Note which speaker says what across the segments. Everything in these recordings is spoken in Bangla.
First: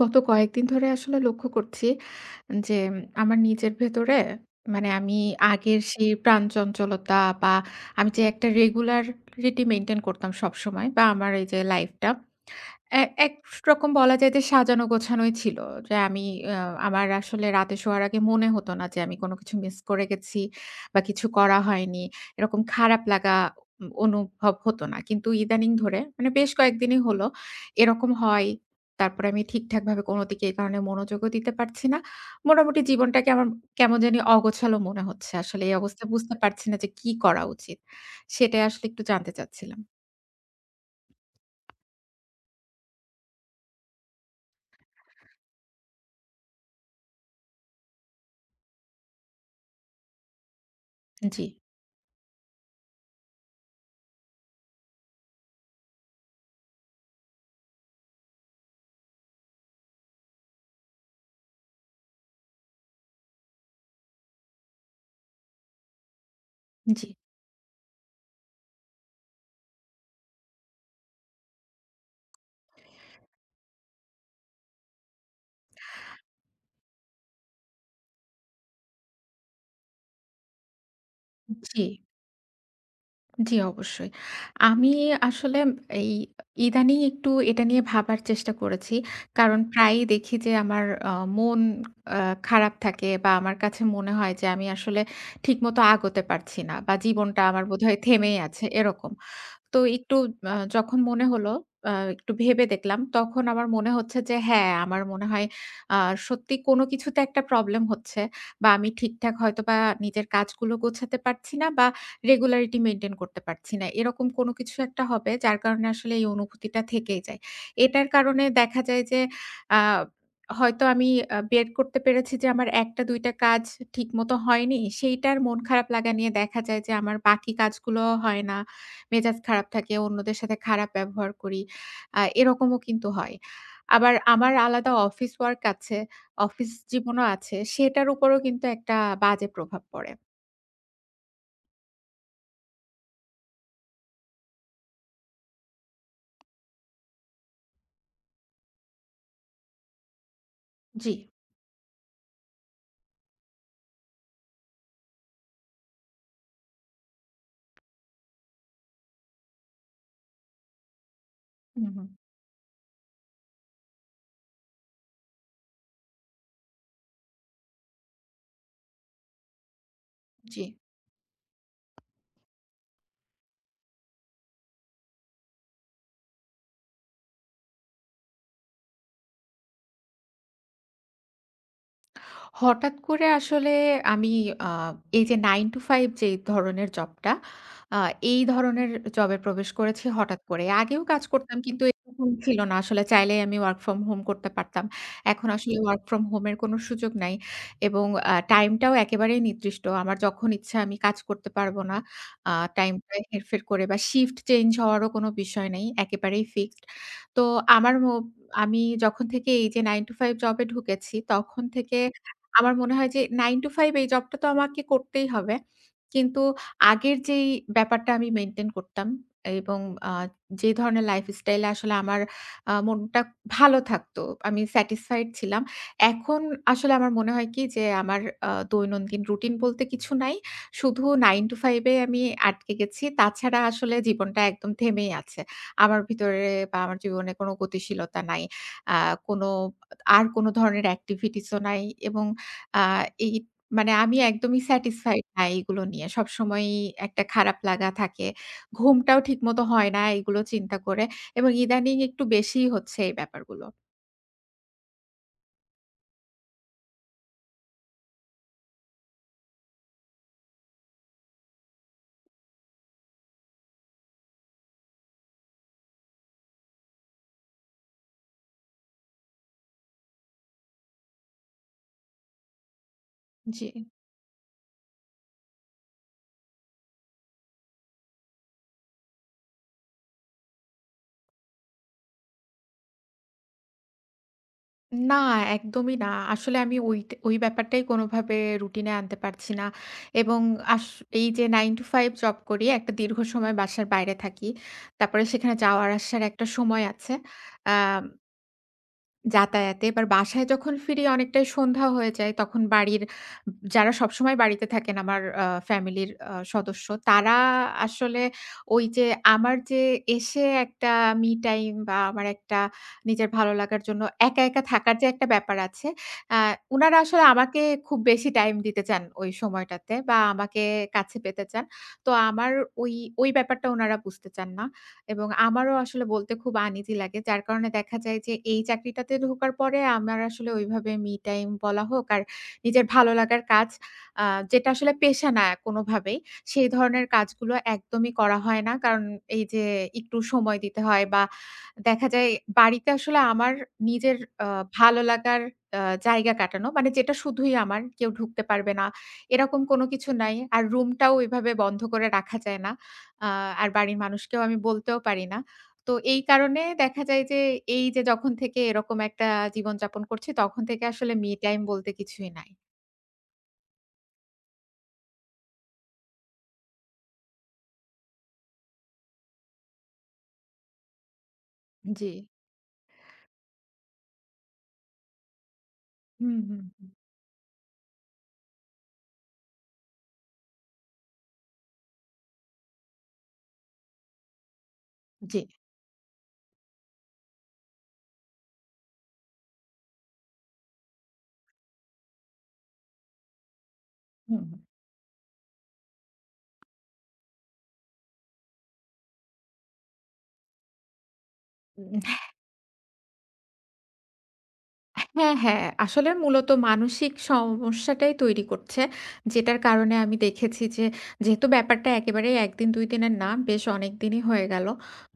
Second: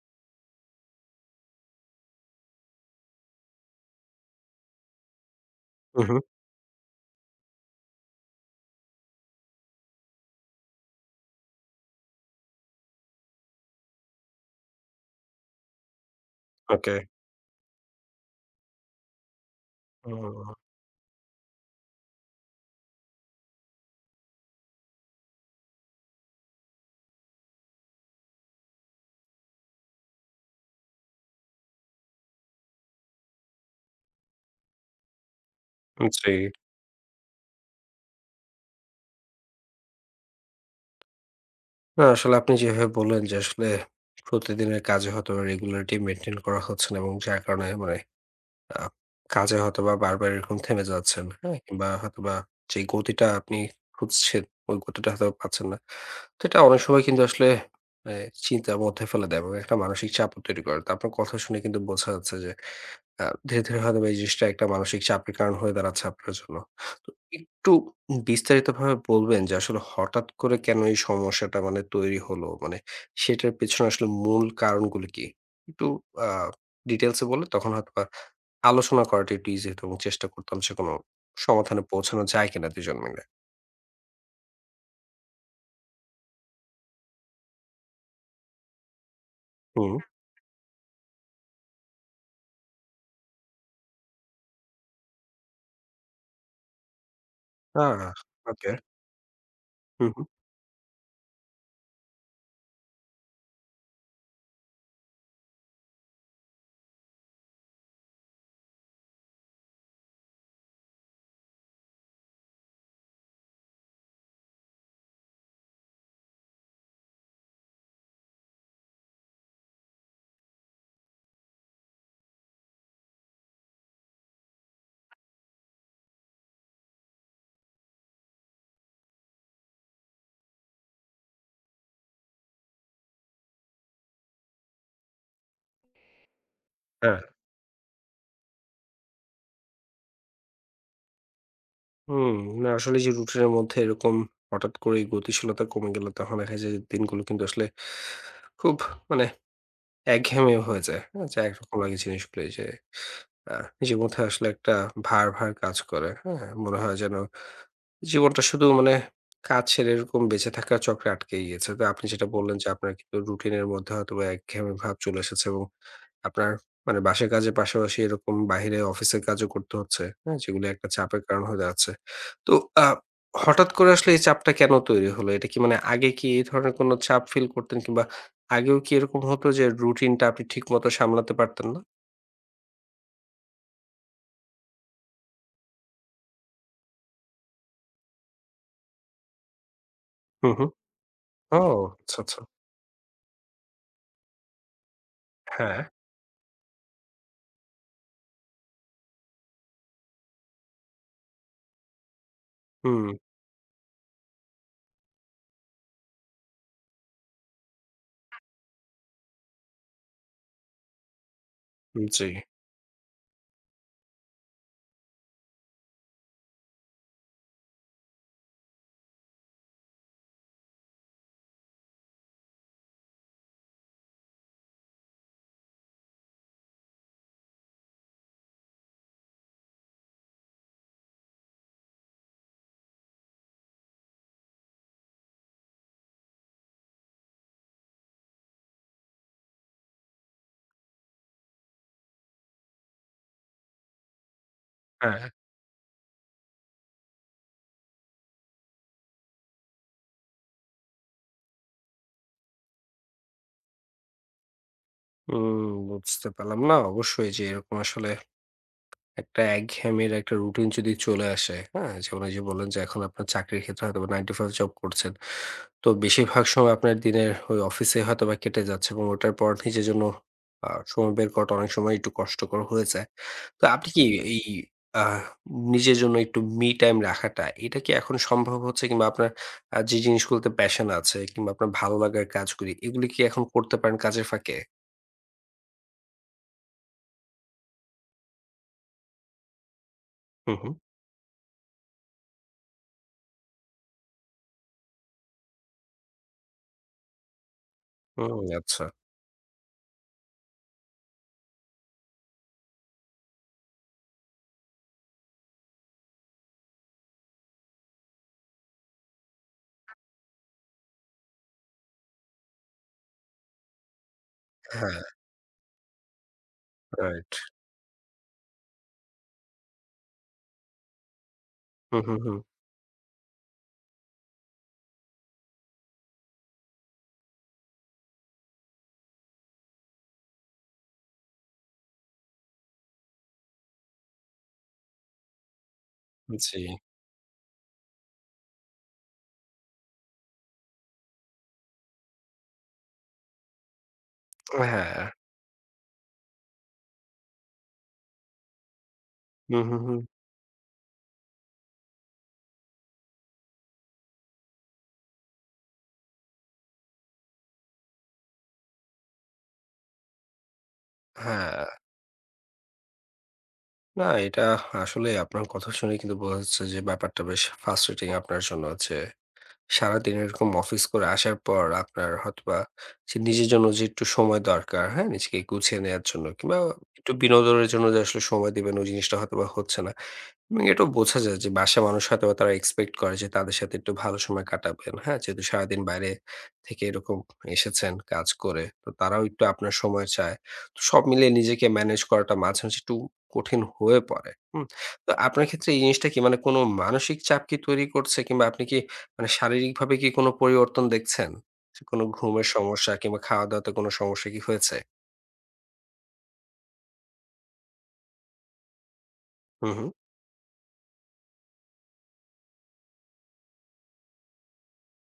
Speaker 1: গত কয়েকদিন ধরে আসলে লক্ষ্য করছি যে আমার নিজের ভেতরে মানে আমি আগের
Speaker 2: হুম,
Speaker 1: সেই
Speaker 2: হুম।
Speaker 1: প্রাণচঞ্চলতা বা আমি যে একটা রেগুলারিটি মেনটেন করতাম সব সময় বা আমার এই যে লাইফটা এ একরকম বলা যায় যে সাজানো গোছানোই ছিল। যে আমি আ
Speaker 2: ওকে।
Speaker 1: আমার আসলে রাতে শোয়ার আগে মনে হতো না যে আমি কোনো কিছু মিস করে গেছি
Speaker 2: হুম,
Speaker 1: বা কিছু করা হয়নি। এরকম খারাপ লাগা অনুভব হতো না। কিন্তু ইদানিং ধরে মানে বেশ কয়েকদিনই হলো এরকম হয়। তারপরে আমি ঠিকঠাকভাবে কোনো দিকে এই কারণে মনোযোগও দিতে পারছি না। মোটামুটি জীবনটাকে আমার কেমন জানি অগোছালো মনে হচ্ছে। আসলে এই অবস্থায়
Speaker 2: জি।
Speaker 1: বুঝতে পারছি না যে কি করা উচিত? সেটাই আসলে একটু জানতে চাচ্ছিলাম।
Speaker 2: না আসলে আপনি যেভাবে বললেন যে আসলে প্রতিদিনের কাজে হয়তো রেগুলারিটি মেইনটেইন করা হচ্ছে না এবং যার কারণে মানে আ কাজে হয়তোবা বারবার এরকম থেমে যাচ্ছেন,
Speaker 1: জি,
Speaker 2: হ্যাঁ? কিংবা হয়তোবা যে গতিটা আপনি খুঁজছেন ওই গতিটা হয়তো পাচ্ছেন না। তো এটা অনেক সময় কিন্তু আসলে মানে চিন্তার মধ্যে ফেলে দেয় এবং একটা মানসিক চাপও তৈরি করে। তো আপনার কথা শুনে কিন্তু বোঝা যাচ্ছে যে ধীরে, ধীরে হয়তোবা এই জিনিসটা একটা মানসিক চাপের কারণ হয়ে দাঁড়াচ্ছে আপনার জন্য।
Speaker 1: জি,
Speaker 2: তো একটু বিস্তারিতভাবে বলবেন যে আসলে হঠাৎ করে কেন এই সমস্যাটা মানে তৈরি হলো? মানে সেটার পেছনে আসলে মূল কারণগুলো কি? একটু আ ডিটেইলস এ বললে তখন হয়তোবা আলোচনা করাটা একটু ইজি হতো এবং চেষ্টা করতাম যে কোনো সমাধানে
Speaker 1: জি।
Speaker 2: পৌঁছানো যায় কিনা ২ জন মিলে।
Speaker 1: জি, অবশ্যই। আমি আসলে এই ইদানিং একটু এটা নিয়ে ভাবার চেষ্টা করেছি। কারণ
Speaker 2: হুম।
Speaker 1: প্রায়ই দেখি যে আমার মন আ খারাপ থাকে বা আমার কাছে মনে হয় যে আমি আসলে ঠিকমতো আগাতে পারছি না বা জীবনটা আমার
Speaker 2: আ
Speaker 1: বোধহয় থেমেই আছে
Speaker 2: ওকে।
Speaker 1: এরকম। তো
Speaker 2: হু,
Speaker 1: একটু
Speaker 2: হু।
Speaker 1: যখন মনে হলো, একটু ভেবে দেখলাম। তখন আমার মনে হচ্ছে যে হ্যাঁ, আমার মনে হয় আ সত্যি কোনো কিছুতে একটা প্রবলেম হচ্ছে বা আমি ঠিকঠাক হয়তোবা নিজের কাজগুলো গোছাতে পারছি না বা রেগুলারিটি মেইনটেইন করতে পারছি না। এরকম কোনো কিছু একটা হবে যার কারণে আসলে এই অনুভূতিটা থেকেই যায়। এটার কারণে দেখা যায় যে আ হয়তো আমি বের করতে পেরেছি যে আমার ১ টা ২ টা কাজ ঠিকমতো হয়নি। সেইটার মন খারাপ লাগা নিয়ে দেখা যায় যে আমার বাকি কাজগুলোও হয় না। মেজাজ খারাপ থাকে, অন্যদের সাথে খারাপ ব্যবহার করি। এরকমও কিন্তু হয়। আবার আমার আলাদা অফিস ওয়ার্ক আছে, অফিস
Speaker 2: হ্যাঁ।
Speaker 1: জীবনও আছে। সেটার উপরও কিন্তু একটা বাজে প্রভাব পড়ে।
Speaker 2: হুম, না আসলে যে রুটিনের মধ্যে এরকম হঠাৎ করে গতিশীলতা কমে গেলে তখন দেখা যায় যে দিনগুলো কিন্তু আসলে খুব মানে একঘেয়েমি হয়ে যায়।
Speaker 1: জি।
Speaker 2: হ্যাঁ? যে একরকম লাগে জিনিসগুলো এই যে আ নিজের মধ্যে আসলে একটা ভার, ভার কাজ করে। হ্যাঁ? মনে হয় যেন জীবনটা শুধু মানে কাজ ছেড়ে এরকম বেঁচে থাকার চক্রে আটকে গিয়েছে। তো
Speaker 1: হুম,
Speaker 2: আপনি
Speaker 1: হুম।
Speaker 2: যেটা বললেন যে আপনার কিন্তু রুটিনের মধ্যে হয়তোবা একঘেয়েমি ভাব চলে এসেছে এবং আপনার মানে বাসার কাজের পাশাপাশি এরকম বাহিরে অফিসের কাজও করতে হচ্ছে। হ্যাঁ?
Speaker 1: জি।
Speaker 2: যেগুলো একটা চাপের কারণ হয়ে দাঁড়াচ্ছে। তো আ হঠাৎ করে আসলে এই চাপটা কেন তৈরি হলো? এটা কি মানে আগে কি এই ধরনের কোনো চাপ ফিল করতেন কিংবা আগেও কি এরকম হতো যে রুটিনটা আপনি ঠিকমতো সামলাতে পারতেন না?
Speaker 1: হঠাৎ করে আসলে আমি আ এই যে 9 to 5 যে ধরনের জবটা, আ এই ধরনের জবে প্রবেশ করেছি হঠাৎ
Speaker 2: হুম,
Speaker 1: করে।
Speaker 2: হুম।
Speaker 1: আগেও কাজ
Speaker 2: ও
Speaker 1: করতাম কিন্তু
Speaker 2: আচ্ছা,
Speaker 1: এরকম
Speaker 2: আচ্ছা।
Speaker 1: ছিল না। আসলে চাইলেই আমি ওয়ার্ক ফ্রম হোম করতে পারতাম। এখন আসলে
Speaker 2: হ্যাঁ।
Speaker 1: ওয়ার্ক ফ্রম হোমের কোনো সুযোগ নাই এবং টাইমটাও একেবারেই নির্দিষ্ট। আমার যখন ইচ্ছা আমি কাজ করতে পারবো না। আ
Speaker 2: হুম,
Speaker 1: টাইমটা হেরফের করে বা শিফট চেঞ্জ হওয়ারও কোনো বিষয় নেই। একেবারেই ফিক্সড। তো আমার মো আমি যখন থেকে এই যে 9 to 5 জবে ঢুকেছি তখন থেকে
Speaker 2: জি।
Speaker 1: আমার মনে হয় যে 9 to 5 এই জবটা তো আমাকে করতেই হবে। কিন্তু আগের যেই ব্যাপারটা আমি মেইনটেইন করতাম এবং আ যে ধরনের লাইফস্টাইল এ আসলে আমার মনটা ভালো থাকতো। আমি স্যাটিসফাইড ছিলাম। এখন আসলে আমার মনে হয় কি যে আমার দৈনন্দিন রুটিন বলতে কিছু নাই। শুধু 9 to 5 এ আমি আটকে গেছি। তাছাড়া আসলে জীবনটা একদম থেমেই আছে। আমার ভিতরে বা আমার জীবনে কোনো গতিশীলতা নাই। আ কোনো আর কোনো ধরনের এক্টিভিটিস ও নাই এবং আ এই মানে আমি একদমই
Speaker 2: হ্যাঁ।
Speaker 1: স্যাটিসফাইড না এইগুলো নিয়ে। সবসময়ই একটা খারাপ লাগা থাকে। ঘুমটাও ঠিকমতো হয় না এগুলো চিন্তা করে এবং ইদানিং একটু বেশিই হচ্ছে এই ব্যাপারগুলো।
Speaker 2: হুম, বুঝতে পারলাম। না, অবশ্যই যে এরকম আসলে একটা একঘেয়েমির একটা রুটিন যদি চলে আসে, হ্যাঁ? যেমন এই যে বললেন যে এখন আপনার চাকরির ক্ষেত্রে হয়তোবা 9 to 5 জব করছেন। তো বেশিরভাগ সময় আপনার দিনের ওই অফিসে হয়তোবা কেটে যাচ্ছে এবং ওটার পর নিজের জন্য সময় বের করাটা অনেক সময় একটু কষ্টকর হয়ে যায়। তো
Speaker 1: জি।
Speaker 2: আপনি কি এই আহ নিজের জন্য একটু মি টাইম রাখাটা, এটা কি এখন সম্ভব হচ্ছে? কিংবা আপনার যে জিনিসগুলোতে প্যাশন আছে কিংবা আপনার ভালো লাগার কাজগুলি, এগুলি কি এখন করতে পারেন কাজের ফাঁকে?
Speaker 1: না, একদমই না। আসলে আমি ওই ব্যাপারটাই কোনোভাবে রুটিনে আনতে পারছি না এবং
Speaker 2: হু, হু।
Speaker 1: আস এই যে 9 to 5 জব করি, একটা দীর্ঘ সময় বাসার বাইরে থাকি। তারপরে সেখানে যাওয়ার আসার একটা সময় আছে। আ
Speaker 2: হুম, আচ্ছা।
Speaker 1: যাতায়াতে এবার বাসায় যখন ফিরি অনেকটাই সন্ধ্যা হয়ে যায়। তখন বাড়ির যারা সবসময় বাড়িতে থাকেন আমার ফ্যামিলির সদস্য তারা আসলে ওই যে আমার যে এসে একটা মি টাইম বা আমার একটা নিজের ভালো লাগার জন্য একা, একা থাকার
Speaker 2: হ্যাঁ,
Speaker 1: যে একটা ব্যাপার আছে, আ উনারা আসলে
Speaker 2: রাইট।
Speaker 1: আমাকে খুব বেশি টাইম দিতে চান ওই সময়টাতে বা আমাকে কাছে পেতে চান।
Speaker 2: হু,
Speaker 1: তো
Speaker 2: হু, হু।
Speaker 1: আমার ওই, ওই ব্যাপারটা উনারা বুঝতে চান না। এবং আমারও আসলে বলতে খুব আনইজি লাগে। যার কারণে দেখা যায় যে এই চাকরিটাতে ঢোকার পরে আমার আসলে ওইভাবে মি টাইম বলা হোক আর নিজের ভালো লাগার কাজ আ যেটা আসলে পেশা না কোনোভাবেই,
Speaker 2: জি।
Speaker 1: সেই ধরনের কাজগুলো একদমই করা হয় না। কারণ এই যে একটু সময় দিতে হয় বা দেখা যায় বাড়িতে আসলে আমার নিজের আ
Speaker 2: হ্যাঁ।
Speaker 1: ভালো লাগার আ জায়গা কাটানো মানে যেটা শুধুই আমার, কেউ ঢুকতে পারবে না,
Speaker 2: হু,
Speaker 1: এরকম
Speaker 2: হু,
Speaker 1: কোনো
Speaker 2: হু।
Speaker 1: কিছু নাই। আর রুমটাও ওইভাবে বন্ধ করে রাখা যায় না। আ আর বাড়ির মানুষকেও আমি বলতেও পারি না। তো এই কারণে দেখা যায় যে, এই যে যখন থেকে এরকম একটা জীবনযাপন করছি, তখন থেকে আসলে me time
Speaker 2: হ্যাঁ।
Speaker 1: বলতে কিছুই নাই।
Speaker 2: না এটা আসলে আপনার কথা শুনে কিন্তু বোঝা যাচ্ছে যে ব্যাপারটা বেশ ফ্রাস্ট্রেটিং আপনার জন্য যে সারাদিন এরকম অফিস করে আসার পর আপনার
Speaker 1: জি।
Speaker 2: হয়তোবা যে নিজের জন্য যে একটু সময় দরকার, হ্যাঁ? নিজেকে গুছিয়ে নেয়ার জন্য
Speaker 1: হুম,
Speaker 2: কিংবা
Speaker 1: হুম, হুম।
Speaker 2: একটু বিনোদনের জন্য যে আসলে সময় দিবেন ওই জিনিসটা হয়তোবা হচ্ছে না। এবং এটাও বোঝা যায় যে বাসায় মানুষ হয়তোবা তারা এক্সপেক্ট করে যে তাদের সাথে একটু ভালো সময় কাটাবেন। হ্যাঁ?
Speaker 1: জি।
Speaker 2: যেহেতু সারাদিন বাইরে থেকে এরকম এসেছেন কাজ করে। তো তারাও একটু আপনার সময় চায়। তো সব মিলিয়ে নিজেকে ম্যানেজ করাটা মাঝে, মাঝে একটু কঠিন হয়ে পড়ে।
Speaker 1: হুম,
Speaker 2: হুম? তো আপনার ক্ষেত্রে এই জিনিসটা কি মানে কোনো মানসিক চাপ কি তৈরি করছে কিংবা আপনি কি মানে শারীরিকভাবে কি কোনো পরিবর্তন দেখছেন? কোনো
Speaker 1: হুম।
Speaker 2: ঘুমের সমস্যা কিংবা খাওয়া-দাওয়াতে কোনো সমস্যা কি হয়েছে?
Speaker 1: হ্যাঁ, হ্যাঁ। আসলে মূলত মানসিক সমস্যাটাই তৈরি করছে। যেটার
Speaker 2: হুম, হুম।
Speaker 1: কারণে আমি দেখেছি যে, যেহেতু ব্যাপারটা একেবারেই ১ দিন ২ দিনের না, বেশ অনেকদিনই হয়ে গেল।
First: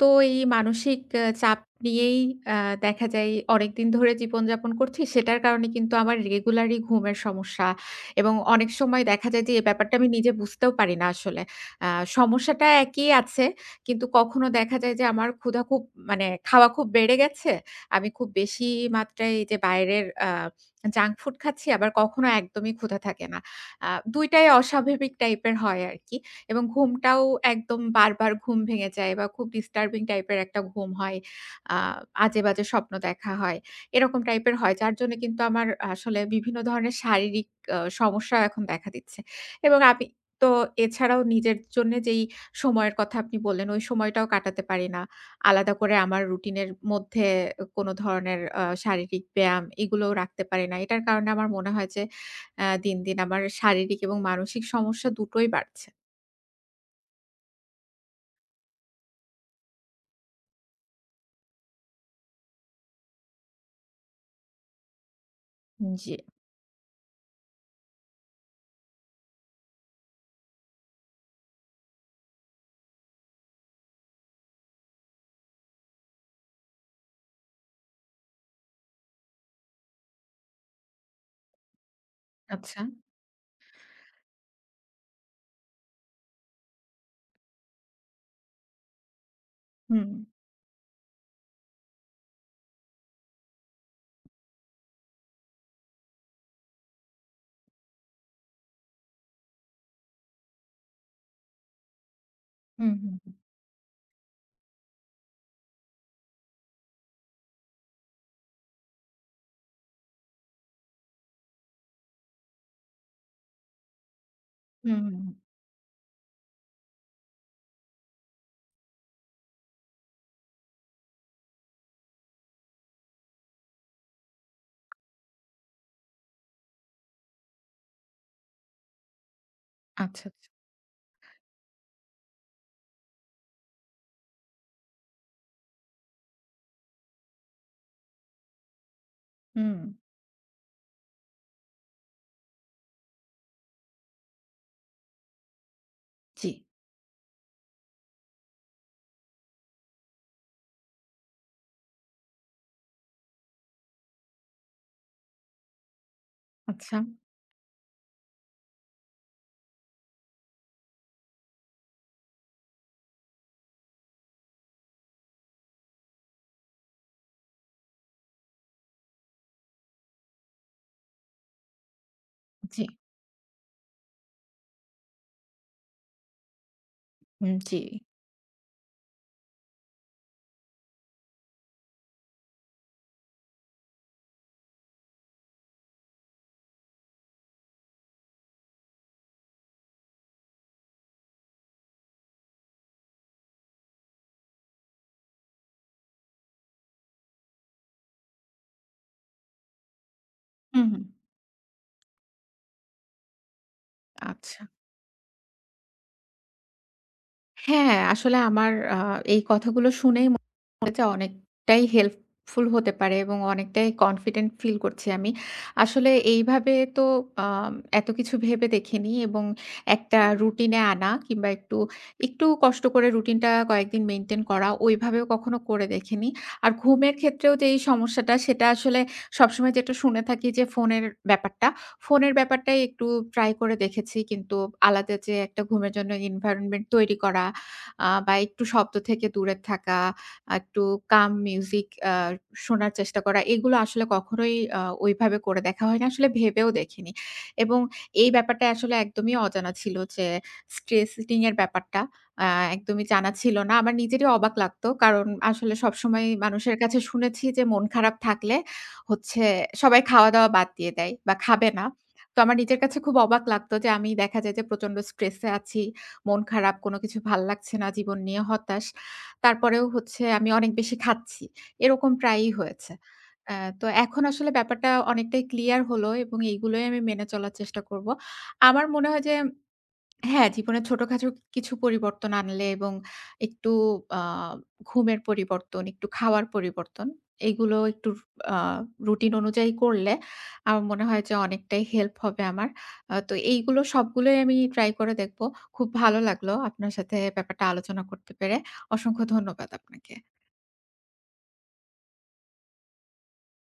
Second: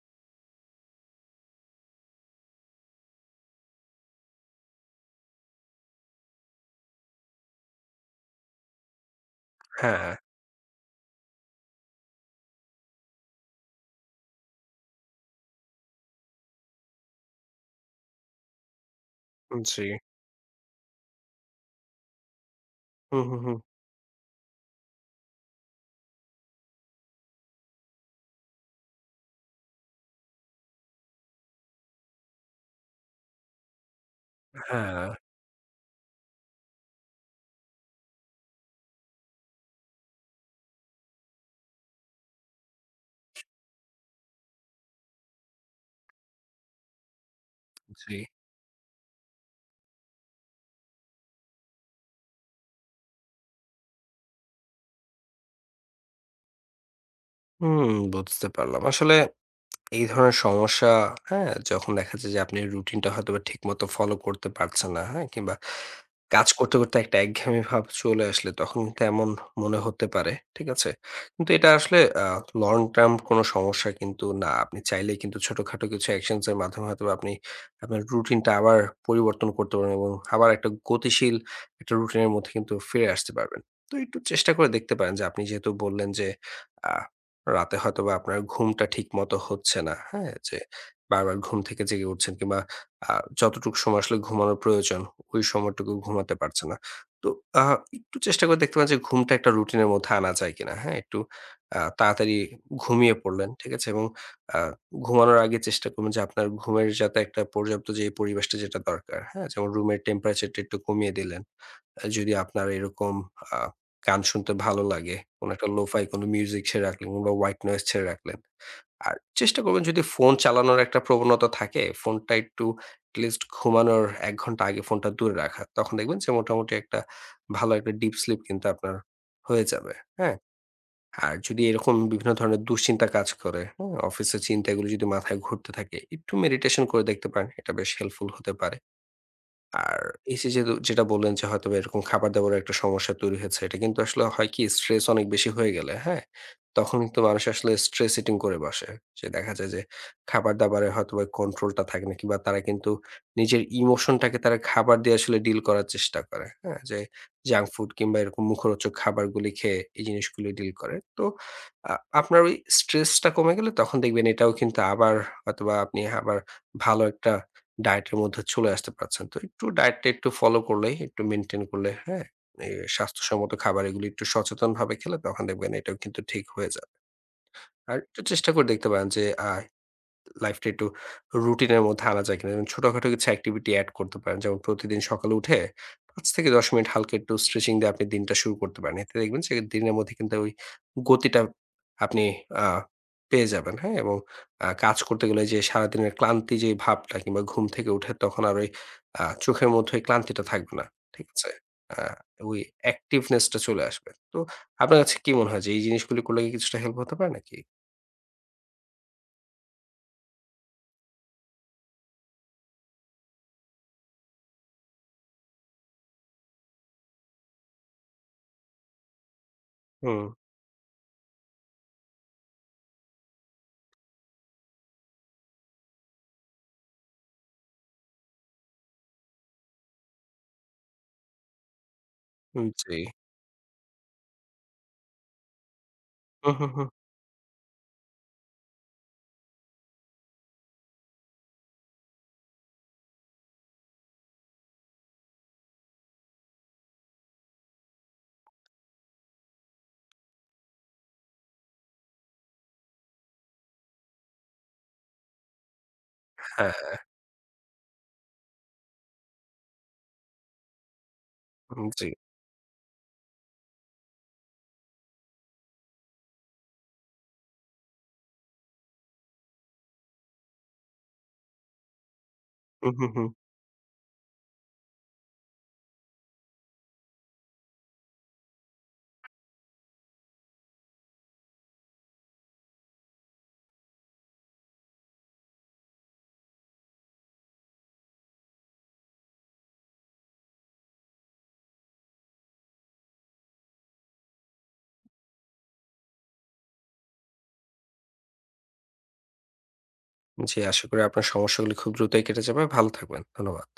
Speaker 1: তো এই মানসিক চাপ নিয়েই আ দেখা যায় অনেকদিন ধরে জীবনযাপন করছি। সেটার কারণে কিন্তু আমার রেগুলারই ঘুমের সমস্যা এবং অনেক সময় দেখা যায় যে, এই ব্যাপারটা আমি
Speaker 2: হ্যাঁ,
Speaker 1: নিজে বুঝতেও পারি না আসলে। আ সমস্যাটা একই আছে। কিন্তু কখনো দেখা যায় যে, আমার ক্ষুধা খুব মানে খাওয়া খুব বেড়ে গেছে। আমি খুব বেশি মাত্রায় এই যে
Speaker 2: জি।
Speaker 1: বাইরের জাঙ্ক ফুড খাচ্ছি, আবার কখনো একদমই ক্ষুধা
Speaker 2: হুম,
Speaker 1: থাকে
Speaker 2: হুম,
Speaker 1: না।
Speaker 2: হুম।
Speaker 1: আ ২ টাই অস্বাভাবিক টাইপের হয় আরকি। এবং ঘুমটাও একদম বারবার ঘুম ভেঙে যায় বা খুব ডিস্টার্বিং টাইপের একটা ঘুম হয়। আ আজে-বাজে স্বপ্ন দেখা হয়। এরকম টাইপের হয়। যার
Speaker 2: হ্যাঁ,
Speaker 1: জন্য কিন্তু আমার আসলে বিভিন্ন ধরনের শারীরিক সমস্যাও এখন দেখা দিচ্ছে। এবং আমি তো এছাড়াও নিজের জন্যে যেই সময়ের কথা আপনি বললেন, ওই সময়টাও কাটাতে পারি না। আলাদা করে আমার রুটিনের মধ্যে কোনো
Speaker 2: জি।
Speaker 1: ধরনের শারীরিক ব্যায়াম এগুলোও রাখতে পারি না। এটার কারণে আমার মনে হয় যে দিন, দিন আমার শারীরিক এবং মানসিক সমস্যা দুটোই বাড়ছে।
Speaker 2: হুম, বুঝতে পারলাম। আসলে এই ধরনের সমস্যা, হ্যাঁ? যখন দেখা যায় যে আপনি রুটিনটা হয়তোবা ঠিকমতো ফলো করতে পারছেন না, হ্যাঁ? কিংবা
Speaker 1: জি।
Speaker 2: কাজ করতে, করতে একটা একঘেয়েমি ভাব চলে আসলে তখন কিন্তু এমন মনে হতে পারে। ঠিক আছে? কিন্তু এটা আসলে লং টার্ম কোনো সমস্যা কিন্তু না। আপনি চাইলেই কিন্তু ছোটখাটো কিছু অ্যাকশনস এর মাধ্যমে হয়তোবা আপনি আপনার রুটিনটা আবার পরিবর্তন করতে পারবেন এবং আবার একটা গতিশীল একটা রুটিনের মধ্যে কিন্তু
Speaker 1: আচ্ছা।
Speaker 2: ফিরে আসতে পারবেন। তো একটু চেষ্টা করে দেখতে পারেন যে আপনি যেহেতু বললেন যে আ রাতে হয়তোবা আপনার ঘুমটা ঠিকমতো হচ্ছে না,
Speaker 1: হুম,
Speaker 2: হ্যাঁ? যে বারবার ঘুম থেকে জেগে উঠছেন কিংবা আ যতটুকু সময় আসলে ঘুমানোর প্রয়োজন, ওই সময়টুকু ঘুমাতে পারছেন না। তো আ একটু চেষ্টা করে দেখতে পারেন যে ঘুমটা একটা রুটিনের মধ্যে আনা যায় কিনা, হ্যাঁ? একটু তাড়াতাড়ি
Speaker 1: হুম,
Speaker 2: ঘুমিয়ে
Speaker 1: হুম, হুম।
Speaker 2: পড়লেন, ঠিক আছে? এবং আ ঘুমানোর আগে চেষ্টা করবেন যে আপনার ঘুমের যাতে একটা পর্যাপ্ত যে পরিবেশটা যেটা দরকার, হ্যাঁ? যেমন রুমের টেম্পারেচারটা একটু কমিয়ে দিলেন। যদি আপনার এরকম আ গান শুনতে ভালো
Speaker 1: হুম, হুম,
Speaker 2: লাগে,
Speaker 1: হুম।
Speaker 2: কোনো একটা লোফাই কোনো মিউজিক ছেড়ে রাখলেন কিংবা হোয়াইট নয়েজ ছেড়ে রাখলেন। আর চেষ্টা করবেন যদি ফোন চালানোর একটা প্রবণতা থাকে, ফোনটা একটু এটলিস্ট ঘুমানোর ১ ঘন্টা আগে ফোনটা দূরে রাখা। তখন দেখবেন যে মোটামুটি একটা ভালো একটা ডিপ স্লিপ কিন্তু আপনার হয়ে যাবে।
Speaker 1: আচ্ছা,
Speaker 2: হ্যাঁ?
Speaker 1: আচ্ছা।
Speaker 2: আর যদি এরকম বিভিন্ন ধরনের দুশ্চিন্তা কাজ করে, হ্যাঁ? অফিসের চিন্তাগুলো যদি মাথায় ঘুরতে থাকে, একটু মেডিটেশন করে দেখতে পারেন। এটা বেশ হেল্পফুল হতে পারে।
Speaker 1: হুম,
Speaker 2: আর এই যে যে যেটা বললেন যে হয়তোবা এরকম খাবার-দাবারের একটা সমস্যা তৈরি হয়েছে। এটা কিন্তু আসলে হয় কি স্ট্রেস অনেক বেশি হয়ে গেলে, হ্যাঁ?
Speaker 1: জি।
Speaker 2: তখন কিন্তু মানুষ আসলে স্ট্রেস ইটিং করে বসে। যে দেখা যায় যে খাবার-দাবারে হয়তোবা কন্ট্রোলটা থাকে না কিংবা তারা কিন্তু নিজের ইমোশনটাকে তারা খাবার দিয়ে আসলে ডিল করার চেষ্টা করে, হ্যাঁ?
Speaker 1: আচ্ছা,
Speaker 2: যে জাঙ্ক ফুড কিংবা এরকম মুখরোচক খাবারগুলি খেয়ে এই জিনিসগুলি ডিল করে। তো আ আপনার ওই স্ট্রেসটা কমে গেলে তখন দেখবেন এটাও কিন্তু আবার হয়তোবা আপনি আবার ভালো একটা ডায়েটের মধ্যে চলে আসতে পারছেন। তো একটু ডায়েটটা একটু ফলো করলেই, একটু মেইনটেইন করলে, হ্যাঁ? এই
Speaker 1: জি।
Speaker 2: স্বাস্থ্যসম্মত খাবার এগুলো একটু সচেতনভাবে খেলে তখন দেখবেন এটাও কিন্তু ঠিক হয়ে যাবে।
Speaker 1: হুম, জি।
Speaker 2: আর একটু চেষ্টা করে দেখতে পারেন যে লাইফটা একটু রুটিনের মধ্যে আনা যায় কিনা? যেমন ছোটখাটো কিছু অ্যাক্টিভিটি এড করতে পারেন। যেমন প্রতিদিন সকালে উঠে ৫ থেকে ১০ মিনিট হালকা একটু স্ট্রেচিং দিয়ে আপনি দিনটা শুরু করতে পারেন। এতে দেখবেন যে দিনের মধ্যে কিন্তু ওই গতিটা আপনি আ পেয়ে যাবেন, হ্যাঁ? এবং কাজ করতে গেলে যে সারাদিনের ক্লান্তি যে ভাবটা কিংবা ঘুম থেকে উঠে তখন আর ওই চোখের মধ্যে ওই ক্লান্তিটা থাকবে না।
Speaker 1: হুম, হুম।
Speaker 2: ঠিক আছে? আ ওই অ্যাক্টিভনেস টা চলে আসবে। তো
Speaker 1: আচ্ছা।
Speaker 2: আপনার কাছে কি মনে হয় যে এই জিনিসগুলি করলে কি কিছুটা হেল্প হতে পারে নাকি?
Speaker 1: হ্যাঁ, আসলে আমার এই কথাগুলো শুনেই মনে হচ্ছে অনেকটাই হেল্পফুল হতে পারে এবং অনেকটাই কনফিডেন্ট ফিল করছি আমি। আসলে এইভাবে তো আম এত কিছু ভেবে দেখিনি এবং একটা
Speaker 2: হুম,
Speaker 1: রুটিনে আনা কিংবা একটু কষ্ট করে রুটিনটা কয়েকদিন মেইনটেইন করা ওইভাবেও কখনো করে দেখিনি। আর ঘুমের ক্ষেত্রেও যে এই সমস্যাটা সেটা আসলে সবসময় যেটা শুনে থাকি যে ব্যাপারটা ফোনের
Speaker 2: হুম,
Speaker 1: ব্যাপারটাই
Speaker 2: জি।
Speaker 1: একটু ট্রাই করে দেখেছি। কিন্তু আলাদা যে একটা ঘুমের জন্য
Speaker 2: হু, হু, হু।
Speaker 1: environment তৈরি করা বা একটু শব্দ থেকে দূরে থাকা, একটু calm music শোনার চেষ্টা করা, এগুলো আসলে কখনোই ওইভাবে করে দেখা হয়নি। আসলে ভেবেও দেখিনি। এবং এই ব্যাপারটা আসলে একদমই অজানা ছিল যে স্ট্রেস ইটিং এর ব্যাপারটা আ একদমই জানা ছিল না। আমার নিজেরই অবাক লাগতো। কারণ আসলে সবসময় মানুষের
Speaker 2: হ্যাঁ।
Speaker 1: কাছে শুনেছি যে মন খারাপ থাকলে হচ্ছে সবাই খাওয়া-দাওয়া বাদ দিয়ে দেয় বা খাবে না।
Speaker 2: জি।
Speaker 1: তো আমার নিজের কাছে খুব অবাক লাগতো যে আমি দেখা যায় যে প্রচন্ড স্ট্রেস এ আছি। মন খারাপ, কোনো কিছু ভাল লাগছে না, জীবন নিয়ে হতাশ। তারপরেও হচ্ছে আমি অনেক বেশি খাচ্ছি। এরকম প্রায়ই
Speaker 2: হু,
Speaker 1: হয়েছে।
Speaker 2: হু, হু।
Speaker 1: তো এখন আসলে ব্যাপারটা অনেকটাই ক্লিয়ার হলো এবং এইগুলোই আমি মেনে চলার চেষ্টা করব। আমার মনে হয় যে হ্যাঁ, জীবনে ছোটখাটো কিছু পরিবর্তন আনলে এবং একটু আ ঘুমের পরিবর্তন, একটু খাওয়ার পরিবর্তন, এগুলো একটু আ রুটিন অনুযায়ী করলে আমার মনে হয় যে অনেকটাই হেল্প হবে আমার। তো এইগুলো সবগুলোই আমি ট্রাই করে দেখব। খুব ভালো লাগলো আপনার সাথে ব্যাপারটা আলোচনা করতে পেরে। অসংখ্য ধন্যবাদ আপনাকে।
Speaker 2: জি, আশা করি আপনার সমস্যাগুলি খুব দ্রুতই কেটে যাবে। ভালো থাকবেন। ধন্যবাদ।